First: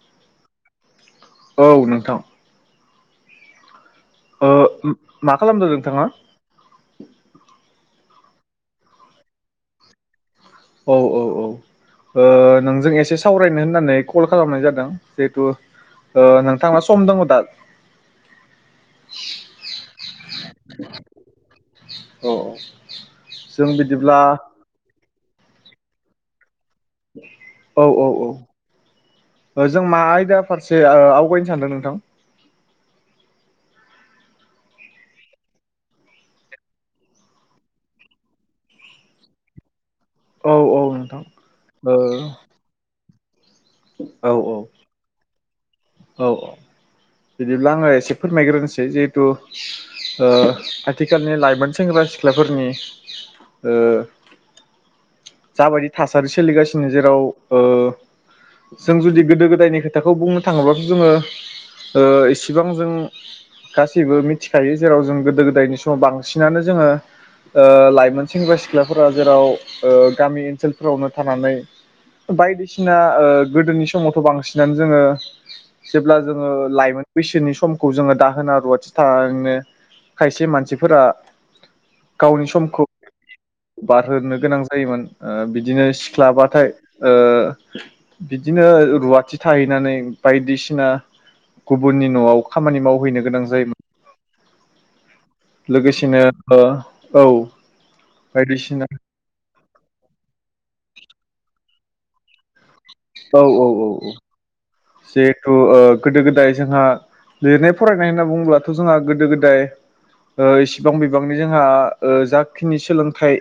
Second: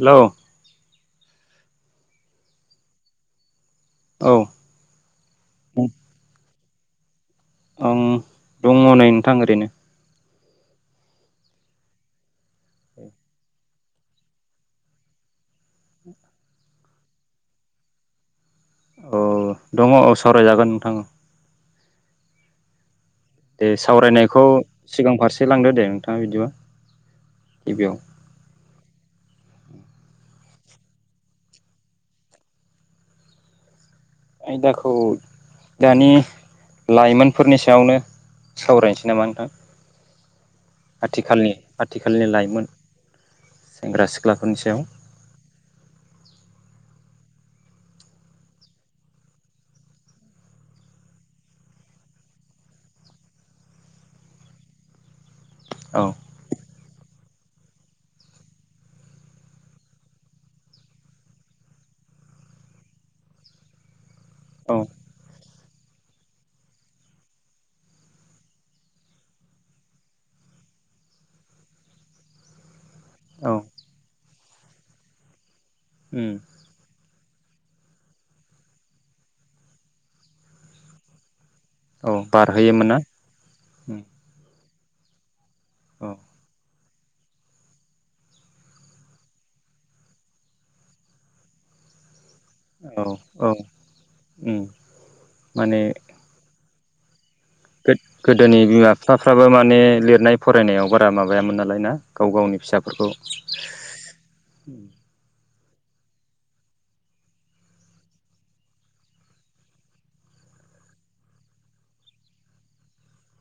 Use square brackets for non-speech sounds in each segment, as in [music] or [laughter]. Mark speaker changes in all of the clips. Speaker 1: Hello
Speaker 2: औ नोंथां।
Speaker 1: औ
Speaker 2: ओ मा खालामदों नोंथाङा?
Speaker 1: उम दङ नै नोंथां ओरैनो
Speaker 2: औ औ औ। ओ नोंजों एसे सावरायनो होननानै कल खालामनाय जादों जिहेथु ओ नोंथांआ सम दङ दा?
Speaker 1: औ दङ औ सावरायजागोन नोंथाङा
Speaker 2: औ
Speaker 1: दे
Speaker 2: जों बिदिब्ला
Speaker 1: सावरायनायखौ सिगां फारसे लांदो दे नोंथाङा बिदिबा
Speaker 2: औ
Speaker 1: गिबियाव
Speaker 2: औ औ। जों मा आयदा फारसे आवगायनो सानदों नोंथां।
Speaker 1: आयदाखौ दानि लाइमोनफोरनि सायावनो सावरायनोसै नामा नोंथां
Speaker 2: औ औ नोंथां
Speaker 1: आथिखालनि
Speaker 2: ओ
Speaker 1: आथिखालनि लाइमोन सेंग्रा
Speaker 2: औ
Speaker 1: सिख्लाफोरनि सायाव
Speaker 2: औ औ बिदिब्ला आङो एसे फोरमायग्रोनोसै जिहेथु ओ आथिखालनि लाइमोन सेंग्रा सेंग्रा सिख्लाफोरनि ओ जाबायदि
Speaker 1: औ
Speaker 2: थासारि सोलिगासिनो जेराव ओ जों जुदि गोदो गोदायनि खोथाखौ बुंनो थाङोब्लााथ' जोङो इसेबां जों गासैबो मिथिखायो
Speaker 1: औ
Speaker 2: जेराव जों गोदो गोदायनि समाव बांसिनानो जोङो लाइमोन सेंग्रा सिख्लाफोरा जेराव ओ गामि ओनसोलफोरावनो थानानै बायदिसिना ओ
Speaker 1: औ
Speaker 2: गोदोनि समावथ' बांसिन नानै जोङो जेब्ला
Speaker 1: उम
Speaker 2: जोङो लाइमोन बैसोनि समखौ जोङो दाहोना रुवाथि थांनो खायसे मानसिफोरा
Speaker 1: औ
Speaker 2: गावनि समखौ
Speaker 1: बारहयोमोनना
Speaker 2: बारहोनो गोनां जायोमोन बिदिनो
Speaker 1: औ
Speaker 2: सिख्लाबाथाय बिदिनो रुवाथि थाहैनानै बायदिसिना गुबुननि न'आव खामानि मावहैनो गोनां जायोमोन।
Speaker 1: उ
Speaker 2: लोगोसेनो औ
Speaker 1: गोदोनि
Speaker 2: बायदिसिना
Speaker 1: बिमा बिफाफ्राबो माने लिरनाय फरायनायाव बारा माबायामोन नालाय ना? गाव गावनि फिसाफोरखौ
Speaker 2: औ औ जिहेथु गोदो गोदाय जोंहा लिरनाय फरायनाय होनना बुङोब्लाथ' जोंहा गोदो गोदाय इसिबां बिबांनि जोंहा जाखिनि सोलोंथाइ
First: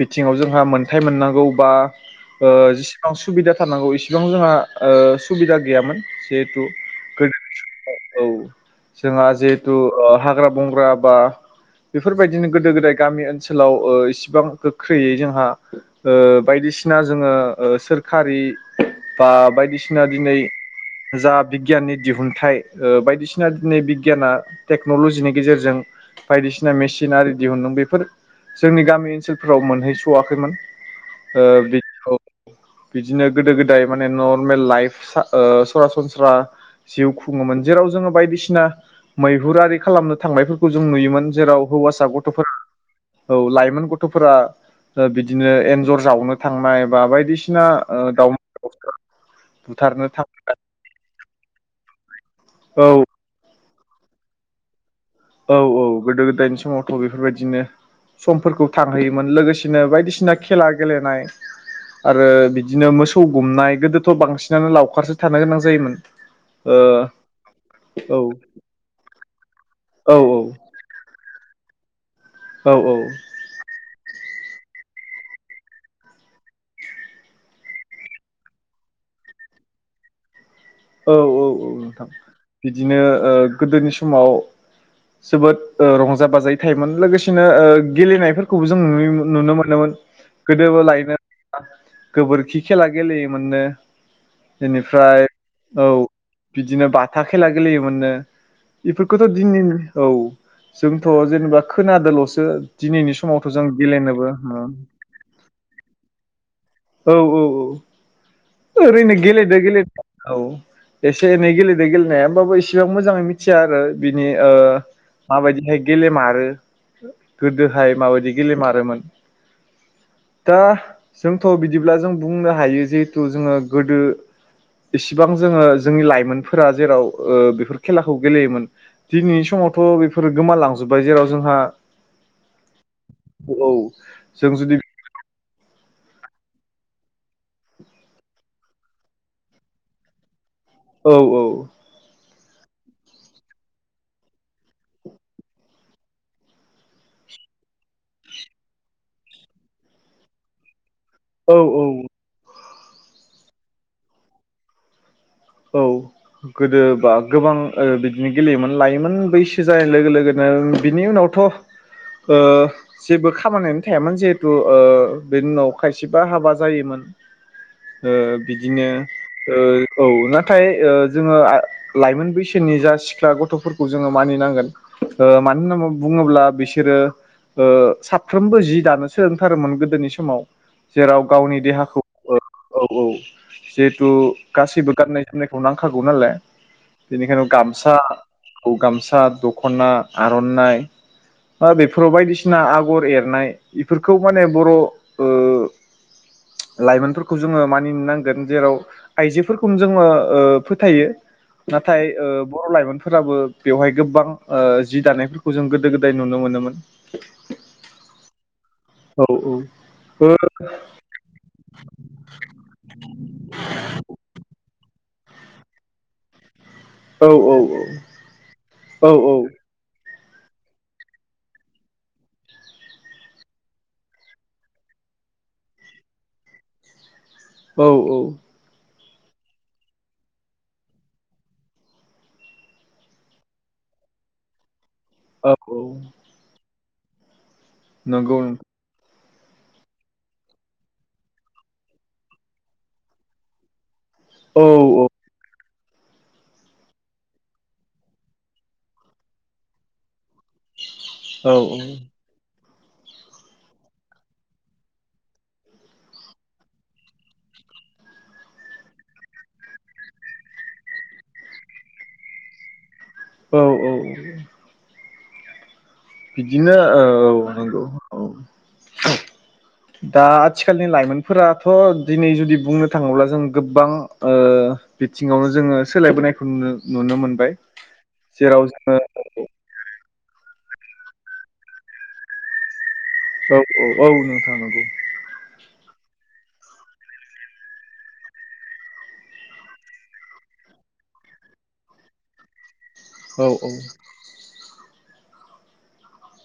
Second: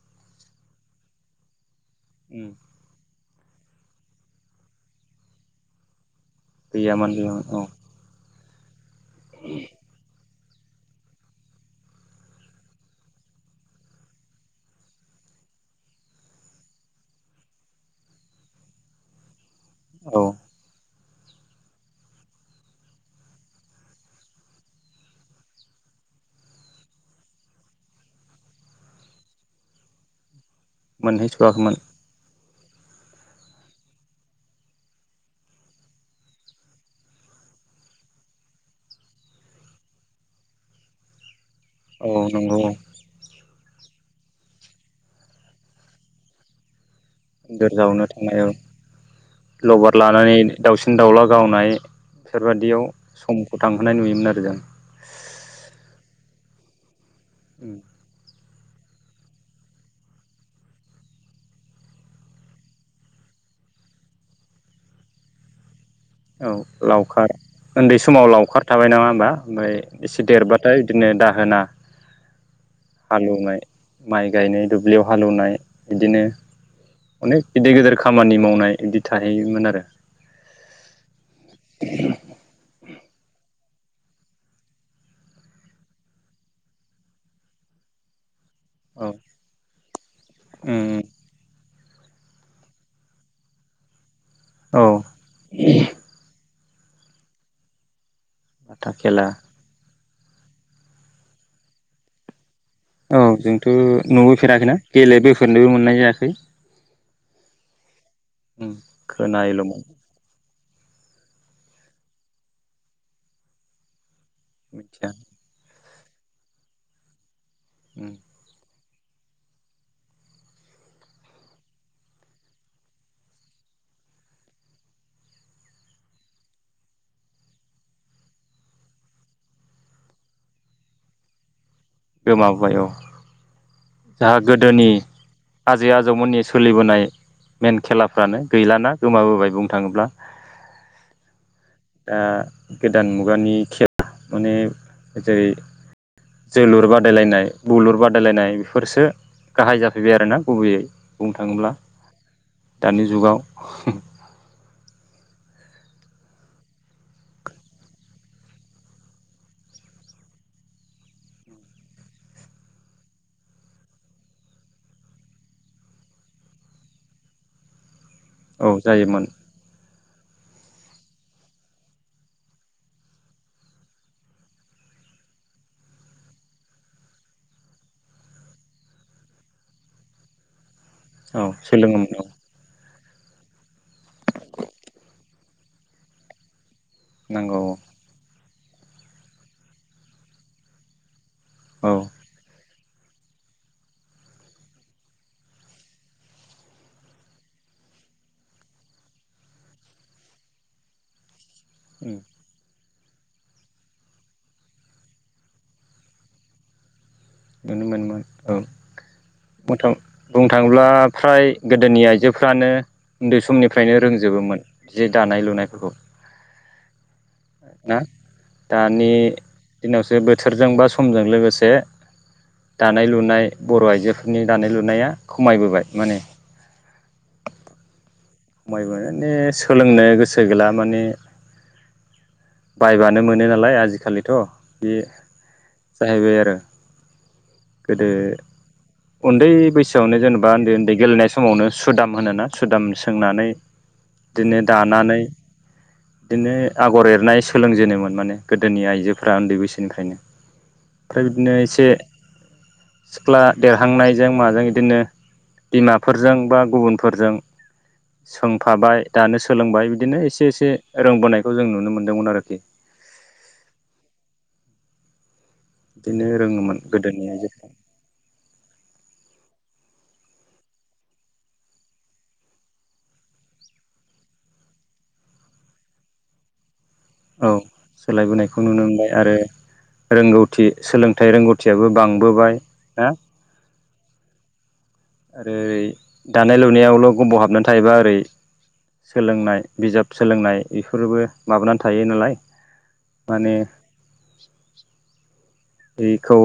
Speaker 2: बिथिङाव जोंहा मोनथाय मोननांगौ बा
Speaker 1: उम
Speaker 2: जेसेबां सुबिदा थानांगौ इसिबां जोंहा सुबिदा गैयामोन जेहथु
Speaker 1: गैयामोन गैयामोन औ
Speaker 2: औ जोंहा जिहेथु हाग्रा बंग्रा बा बेफोरबायदिनो गोदो गोदाय गामि ओनसोलाव इसिबां गोख्रैयै जोंहा बायदि बायदिसिना जोङ सोरकारि बा बाय बायदिसिना
Speaker 1: औ
Speaker 2: दिनै जा बिगियाननि दिहुनथाइ बायदिसिना दिनै बिगियाना टेक्न'लजिनि गेजेरजों बायदिसिना मेसिन आरि दिहुदों बेफोर जोंनि गामि ओनसोलफोराव मोनहैस'वाखैमोन ओ बे
Speaker 1: मोनहैस'वाखैमोन।
Speaker 2: बिदिनो गोदो गोदाय माने नर्मेल लाइफ सरासनस्रा जिउ बुङोमोन जेराव जोङो बायदिसिना मैहुरारि खालामनो थांनायफोरखौ जों नुयोमोन जेराव हौवासा
Speaker 1: औ
Speaker 2: गथ'फोरा
Speaker 1: नंगौ औ
Speaker 2: औ लाइभ गोबां गथ'फोरा ओ बिदिनो एनजर जावनो थांनाय बा बायदिसिना
Speaker 1: इन्जुर जावनो
Speaker 2: दाउम
Speaker 1: थांनाय औ
Speaker 2: द
Speaker 1: लबार लानानै दाउसिन दाउला गावनाय बेफोरबादियाव
Speaker 2: औ
Speaker 1: समखौ थांहोनाय नुयोमोन आरो जों
Speaker 2: औ औ गोदो गोदायनि समावथ' बेफोरबायदिनो
Speaker 1: उम
Speaker 2: समफोरखौ थांहोयोमोन लोगोसेनो बायदिसिना खेला गेलेनाय आरो बिदिनो मोसौ गुमनाय गोदोथ' बांसिनानो लावखारसो थानो गोनां जायोमोन।
Speaker 1: औ
Speaker 2: ओ
Speaker 1: लावखार उन्दै
Speaker 2: औ
Speaker 1: समाव लावखार थाबाय नामा होमबा ओमफ्राय।
Speaker 2: औ
Speaker 1: एसे देरबाथाय बिदिनो दाहोना
Speaker 2: औ औ
Speaker 1: हालेवनाय माइ गायनाय दुब्लियाव हालेवनाय बिदिनो अनेक गेदेर गेदेर खामानि मावनाय बिदि थाहैयोमोन आरो
Speaker 2: औ औ औ नोंथां बिदिनो गोदोनि समाव जोबोद रंजा बाजायै थायोमोन लोगोसेनो गेलेनाय खौबो जों
Speaker 1: औ
Speaker 2: नुनो मोनोमोन गोदोबो
Speaker 1: उम
Speaker 2: लायनो गोबोरखि खेला गेलेयोमोननो
Speaker 1: औ
Speaker 2: बेनिफ्राय औ बिदिनो बाथा खेला गेलेयोमोननो
Speaker 1: बाथा खेला
Speaker 2: इफोरखौथ' दिननि औ जोंथ' जेनेबा खोनादोंल'सो दिनैनि
Speaker 1: औ
Speaker 2: समावथ' जों
Speaker 1: जोंथ'
Speaker 2: गेलेनोबो
Speaker 1: नुबोफेराखैना गेलेबोफेरनोबो मोननाय जायाखै
Speaker 2: औ औ
Speaker 1: उम
Speaker 2: औ ओरैनो गेलेदो
Speaker 1: खोनायोल'मोन
Speaker 2: गेलेद औ एसे एनै गेलेदों गेलेनाया होमबाबो इसेबां मोजाङै मिथिया आरो बिनि
Speaker 1: मिथिया
Speaker 2: माबायदिहाय गेलेमारो गोदोहाय
Speaker 1: उम
Speaker 2: माबायदि गेलेमारोमोन? दा जोंथ' बिदिब्ला जों बुंनो हायो जे खौ जोङो गोदो इसिबां जोङो जोंनि लाइमोनफोरा जेराव ओ बेफोर खेलाखौ गेलेयोमोन दिनै समाव थ' बेफोर गोमालांजोबबाय जेराव जोंहा
Speaker 1: गोमाबाय औ
Speaker 2: औ
Speaker 1: दा
Speaker 2: जों जुदि
Speaker 1: गोदोनि आजै आजौमोननि सोलिबोनाय मेन खेलाफ्रानो गैलाना गोमाबोबाय बुंनो थाङोब्ला।
Speaker 2: औ औ।
Speaker 1: [unintelligible] गोदान मुगानि खेला माने जेरै जोलुर बादायलायनाय बुलुर बादायलायनाय बेफोरसो गाहाय जाफैबाय आरोना गुबैयै बुंनो
Speaker 2: औ
Speaker 1: थाङोब्ला
Speaker 2: औ।
Speaker 1: दानि जुगाव
Speaker 2: औ गोदो बा गोबां ओ बिदिनो गेलेयोमोन लायमोन बैसो जानाय लोगो लोगोनो ओम बिनि उनावथ' ओ जेबो खामानियानो थायामोन जिहेथु ओ बेनि उनाव खायसेबा हाबा जायोमोन। ओ
Speaker 1: औ
Speaker 2: बिदिनो
Speaker 1: जायोमोन
Speaker 2: ओ औ ना थाय ओ जोङो आ लाइमोन बैसोनि जा सिख्ला गथ'फोरखौ जोङो मानिनांगोन ओ मानो होन्ना [unintelligible] बुङोब्ला बिसोरो ओ साबफ्रोमबो जि दानो सोलोंथारोमोन गोदोनि समाव जेराव
Speaker 1: औ
Speaker 2: गावनि देहाखौ
Speaker 1: सोलोङोमोन औ
Speaker 2: ओ औ औ जिहेथु गासैबो गाननाय जोमनायखौ नांखागौ नालाय बेनिखायनो
Speaker 1: नांगौ औ
Speaker 2: गामसाखौ गामसा, दख'ना, आर'नाइ बा
Speaker 1: औ
Speaker 2: बेफोराव बायदिसिना आग गर एरनाय इफोरखौ माने बर' ओ लाइमोनफोरख खौ जोङो मानिनो नांगोन जेराव आइजोफोरखौनो जोङो ओ फोथायो। नाथाय ओ बर' लाइमोन फ फोराबो बेवहाय गोबां ओ जि दानायफोरखौ जों गोदो गोदाय नुनो मोनोमोन।
Speaker 1: नुनो मोनोमोन औ।
Speaker 2: औ [unintelligible]
Speaker 1: [unintelligible] बुंनो थाङोब्ला फ्राय गोदोनि आइजोफ्रानो उन्दै समनिफ्रायनो रोंजोबोमोन जि दानाय लुनायफोरखौ।
Speaker 2: औ औ औ।
Speaker 1: ना दानि
Speaker 2: औ औ
Speaker 1: दिनावसो बोथोरजों बा समजों लोगोसे दानाय लुनाय बर' आइजोफोरनि दानाय लुनाया खमायबोबाय माने
Speaker 2: [inaudible]
Speaker 1: माने सोलोंनो गोसो गैला माने बायबानो मोनो नालाय आजिखालिथ' बे
Speaker 2: औ औ
Speaker 1: जाहैबाय आरो गोदो
Speaker 2: नंगौ नोंथ [unintelligible]
Speaker 1: उन्दै बैसोआवनो जेनेबा उन्दै उन्दै गेलेनाय समावनो सुदाम होनोना सुदाम सोंनानै
Speaker 2: औ
Speaker 1: दिनो दानानै
Speaker 2: [inaudible]
Speaker 1: दिनो आगर एरनाय सोलोंजेनोमोन माने गोदोनि आइजोफ्रा ओन्दै बैसोनिफ्रायनो ओमफ्राय
Speaker 2: औ
Speaker 1: बिदिनो एसे सिख्ला देरहांनायजों माजों इदिनो बिमाफोरजों बा गुबुनफोरजों
Speaker 2: [inaudible]
Speaker 1: सोंफाबाय दानो सोलोंबाय बिदिनो एसे एसे रोंबोनायखौ जों नुनो मोनदोंमोन आरोखि।
Speaker 2: औ औ औ। बिदिनो
Speaker 1: रोङोमोन
Speaker 2: ओ
Speaker 1: गोदोनि
Speaker 2: औ
Speaker 1: आइजोफ्रा
Speaker 2: नंगौ औ। दा आथिखालनि लाइमोनफोराथ' दिनै जुदि बुंनो थाङोब्ला जों गोबां ओ बिथिङावनो जोङो सोलायबोनायखौ नुनो नुनो
Speaker 1: औ
Speaker 2: मोनबाय
Speaker 1: सोलायबोनायखौ
Speaker 2: जेराव
Speaker 1: नुनो
Speaker 2: जोङो
Speaker 1: मोनबाय आरो रोंगौथि सोलोंथाइ रोंगौथियाबो बांबोबाय ना
Speaker 2: औ औ औ नोंथां नंगौ
Speaker 1: ओरै दानाय लुनायावल' गब' हाबनानै थायोबा ओरै सोलोंनाय बिजाब सोलोंनाय इफोरबो माबानानै थायो नालाय।
Speaker 2: औ
Speaker 1: माने
Speaker 2: औ
Speaker 1: [unintelligible] खौ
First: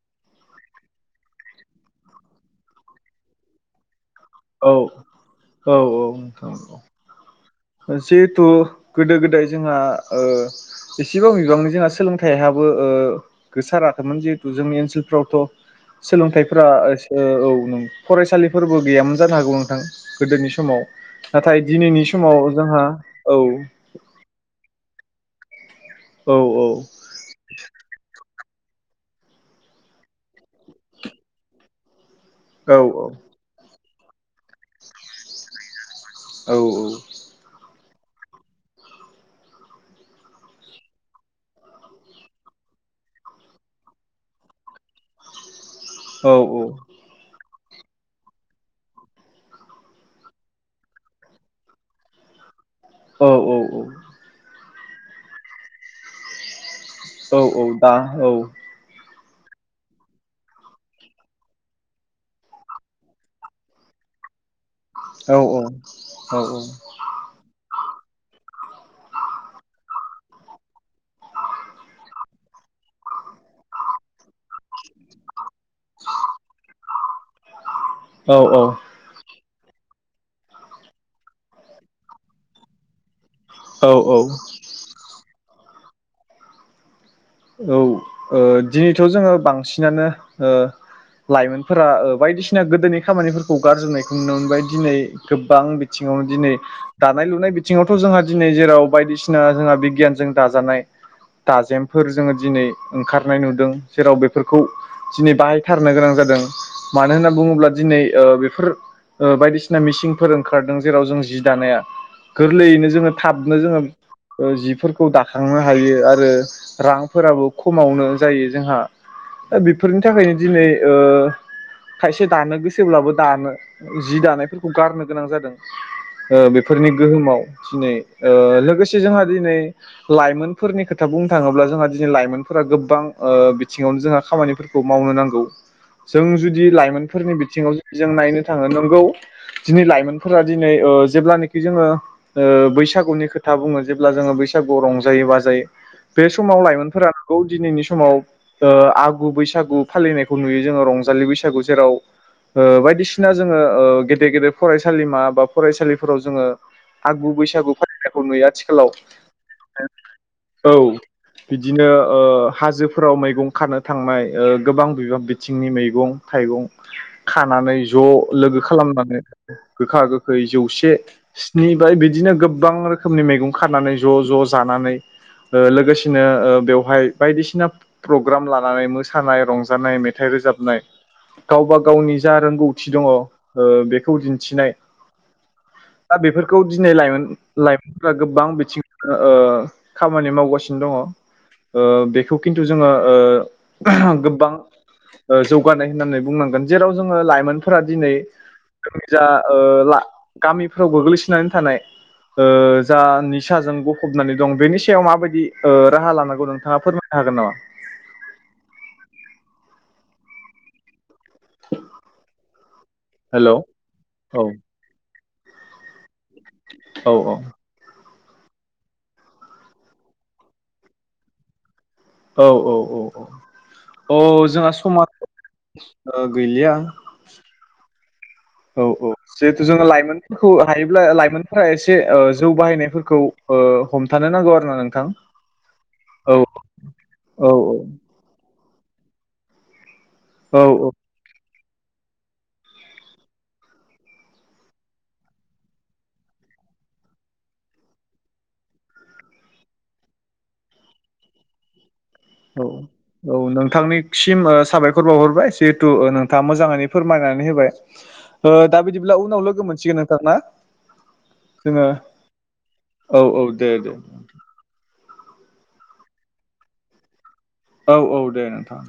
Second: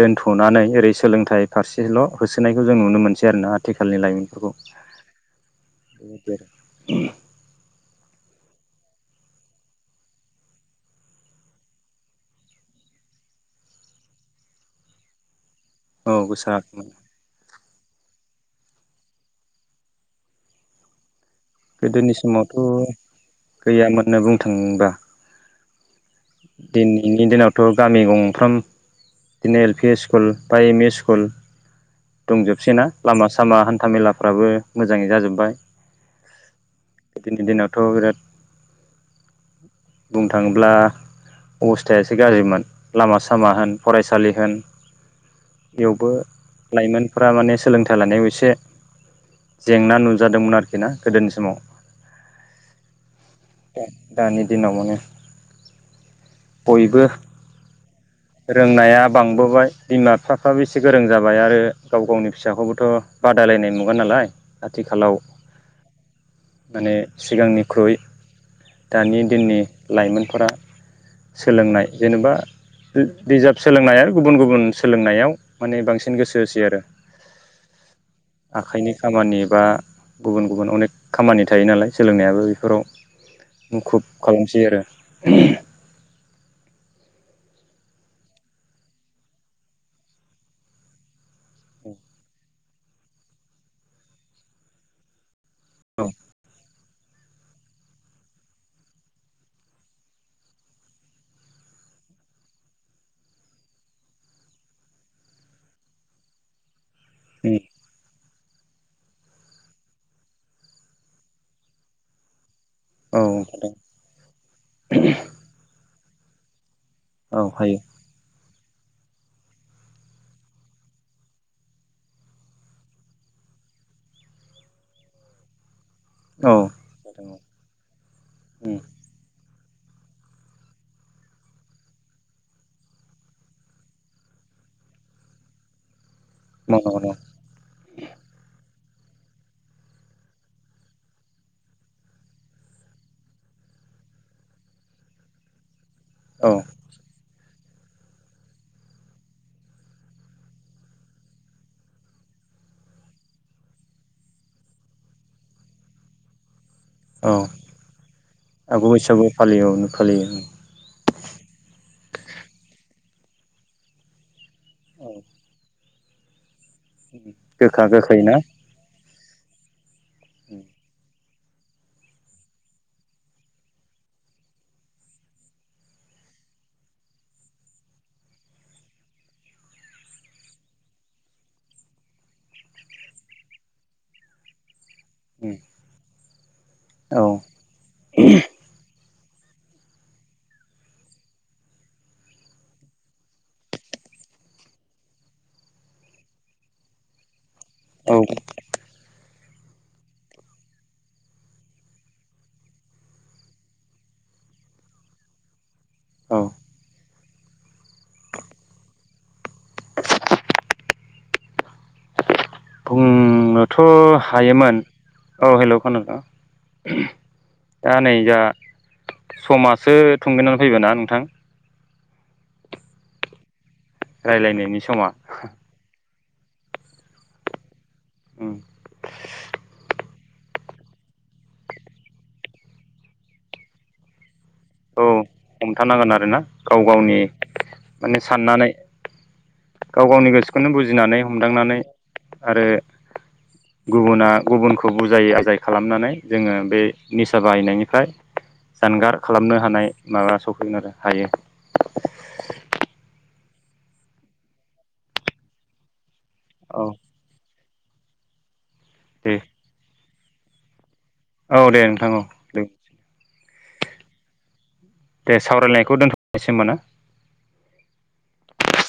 Speaker 1: दोनथ'नानै ओरै सोलोंथाइ फारसेल' होसोनायखौ जों नुनो मोनसै आरोना आथिख खालनि लायमोन
Speaker 2: औ औ औ नोंथां ओ जित थ' गोदो गोदाय जोंहा ओ एसेबां बिबांनि जोंहा सोलोंथाइयाबो ओ गोसाराखैमोन जिहेतु जोंनि ओनसोलफ्रावथ'
Speaker 1: औ गोसा
Speaker 2: सोलोंथाइफोरा औ नों फरायसालिफोरबो गैयामोन [unintelligible] जानो हागौ नोंथां गोदोनि समाव नाथाय दिनैनि
Speaker 1: गोदोनि
Speaker 2: समाव
Speaker 1: समावथ'
Speaker 2: जोंहा औ
Speaker 1: गैयामोननो बुंनो थांबा
Speaker 2: औ औ
Speaker 1: दिनैनि दिनावथ' गामि गंफ्राम the L P school primary school
Speaker 2: औ दा औ
Speaker 1: दंजोबसै नना लामा सामा हान्था मेलाफ्राबो मोजाङै जाजोब्बाय।
Speaker 2: औ औ
Speaker 1: थ' बिराद बुंनो थाङोब्ला अबस्थाया एसे गाज्रिमोन लामा सामा होन फरायसालि होन बेवबो लाइमोनफोरा माने सोलोंथाइ लानायाव एसे जेंना नुजादोंमोन आरखि ना गोदोनि समाव दानि दिनाव माने बयबो
Speaker 2: दा औ
Speaker 1: रोंनाया बांबोबाय बिमा बिफाफ्राबो एसे गोरों जाबाय आरो गाव गावनि फिसाखौबोथ' बादायलायनाय मुगा नालाय आथिखालाव माने सिगांनिख्रुइ दानि दिननि लाइमोनफोरा सोलोंनाय जेनेबा बिजाब सोलोंनाय आरो गुबुन गुबुन सोलोंनायाव माने बांसिन गोसो होसै आरो
Speaker 2: औ
Speaker 1: आखाइनि खामानि बा गुबुन गुबुन अनेक खामानि थायो नालाय सोलोंनायाबो बेफोराव
Speaker 2: औ
Speaker 1: मुखुब खालामसै आरो
Speaker 2: औ ओ दिनैथ' जोङो बांसिनानो ओ लाइमोनफोरा ओ बायदिसिना गोदोनि खामानिफोरखौ गारज्रिनायखौ नुनो मोनबाय दिनै गोबां बिथिङावनो दिनै दानाय लुनाय बि थिङावथ' जोंहा दिनै जेराव बायदिसिना जोंहा बिगियानजों दाजानाय दाजेम फोर जोङो दिनै ओंखारनाय नुदों जेराव बेफोरखौ दिनै बाहायथारनो गोनां जादों। मानो होनना बुङोब्ला दिनै ओ फोर बायदिसिना मिसिंफोर ओंखारदों जेराव जों जि दानाया गोरलैयैनो जोङो
Speaker 1: औ
Speaker 2: थाबनो जोङो जिफोरखौ दाखांनो हायो आरो
Speaker 1: औ
Speaker 2: रांफोराबो
Speaker 1: हायो
Speaker 2: खमावनो जायो जोंहा बेफोरनि थाखायनो दिनै ओ खायसे दानो गोसोब्लाबो दानो जि दानायफोरखौ गारनो गोनां जादों। ओ
Speaker 1: औ
Speaker 2: बेफोरनि गोहोमाव दिनै ओ लोगोसे जोंहा दिनै लाइमोनफोरनि खोथा बुंनो थाङोब्ला जोंहा दिनै लाइमोनफोरा गोबां ओ बिथिङावनो जोंहा खामानिफोरखौ मावनो नांगौ। जों जुदि
Speaker 1: मावनांगौ
Speaker 2: लाइमोनफोरनि बिथिङाव जों नायनो थाङो नोंगौ दिनै लाइमोनफोरा दिनै ओ जेब्लानखि जोङो ओ बैसागुनि खोथा बुङो जेब्ला जोङो बै बैसागु रंजायो बाजायो बे
Speaker 1: औ
Speaker 2: समाव लाइमोनफोरा दिनैनि समाव ओ आगु बैसागु फालिनायखौ नुयो जोङो रंजालि बैसागु जेराव ओ बायदिसिना जोङो ओ गेदेर गेदेर फरायसालिमा बा फरायसालिफोराव जोङो आगु
Speaker 1: औ
Speaker 2: बैसागु फालिनायखौ नुयो
Speaker 1: आगु
Speaker 2: आथिखालाव
Speaker 1: बैसागु फालियो औ फालियो
Speaker 2: औ दिनो ओ हाजोफोराव मैगं खारानो थांनाय ओ गोबां
Speaker 1: औ
Speaker 2: बिबां बिथिंनि मै गं थाइगं खानानै
Speaker 1: गोखा
Speaker 2: ज'
Speaker 1: गोखै ना
Speaker 2: लोगो खालामनानो गोखा गोखै जौसे स्नि बाय बिदिनो गोबां रोखोमनि मैगं खानानै ज' ज' जाना नै लोगोस दिनो ओ बेवहाय बायदिसिना प्रग्राम लानानै मोसानाय रंजानाय मेथाइ रोजाबनाय गावबा गावनि जा रोंगौथि दङ ओ बेखौ दिन्थिनाय
Speaker 1: उ।
Speaker 2: बा बेफोरखौ दिनै लाइमोन-लाइमोनफोरा गोबां बिथिङावनो ओ खामानि मावगासिन जों दङ ओ बेखौ खिन्थु जोङो ओ गोबां ओ जौगानाय होननानै बुंनांगोन जेराव जोङो लाइमोनफोरा
Speaker 1: औ
Speaker 2: दिनै [unintelligible] जा ओ ला गामिफ्राव गोग्लैसोनानै थानाय ओ जा निसाजों गफबनानै दं बेनि सायाव माबादि ओ राहा
Speaker 1: औ
Speaker 2: लानांगौ नोंथाङा फोरमायनो हागोन नामा?
Speaker 1: [inaudible] [inaudible]
Speaker 2: [unintelligible] हेलौ
Speaker 1: बुंनोथ'
Speaker 2: औ
Speaker 1: हायोमोन औ हेल' खोनादों।
Speaker 2: औ
Speaker 1: दा नै या समासो थुंगिनां फैबाय ना नोंथां।
Speaker 2: औ औ औ अ औ जोंहा समा ओ गैलिया औ औ जेहेथु जोङो लाइमोन खौ हायोब्ला लाइमोनफ्रा एसे ओ जौ बाहायनायफोरखौ ओ हमथानो नांगौ आर
Speaker 1: अ हमथानांगोन आरोना गाव गावनि
Speaker 2: औ
Speaker 1: माने साननानै गाव गावनि
Speaker 2: औ
Speaker 1: गोसोखौनो बुजिनानै हमदांनानै आरो गुबुना गुबुनखौ बुजाय आजाय खालामनानै जोङो बे निसा बाहायनायनिफ्राय जानगार खालामनो हानाय माबा सफैगोन आरो हायो।
Speaker 2: औ औ नोंथांनिसिम ओ साबायखर बावहरबाय जिहेथु ओ नों थाङा
Speaker 1: औ
Speaker 2: मोजाङैनो फोरमायनानै होबाय ओ दा बिदिब्ला
Speaker 1: दे
Speaker 2: उनाव लोगो मोनसिगोन नोंथां ना?
Speaker 1: औ दे
Speaker 2: जोङो
Speaker 1: नोंथां औ दे
Speaker 2: औ औ दे दे।
Speaker 1: दे सावरायलायखौ दोनथ'नोसै होमबा ना?
Speaker 2: औ औ दे नोंथां।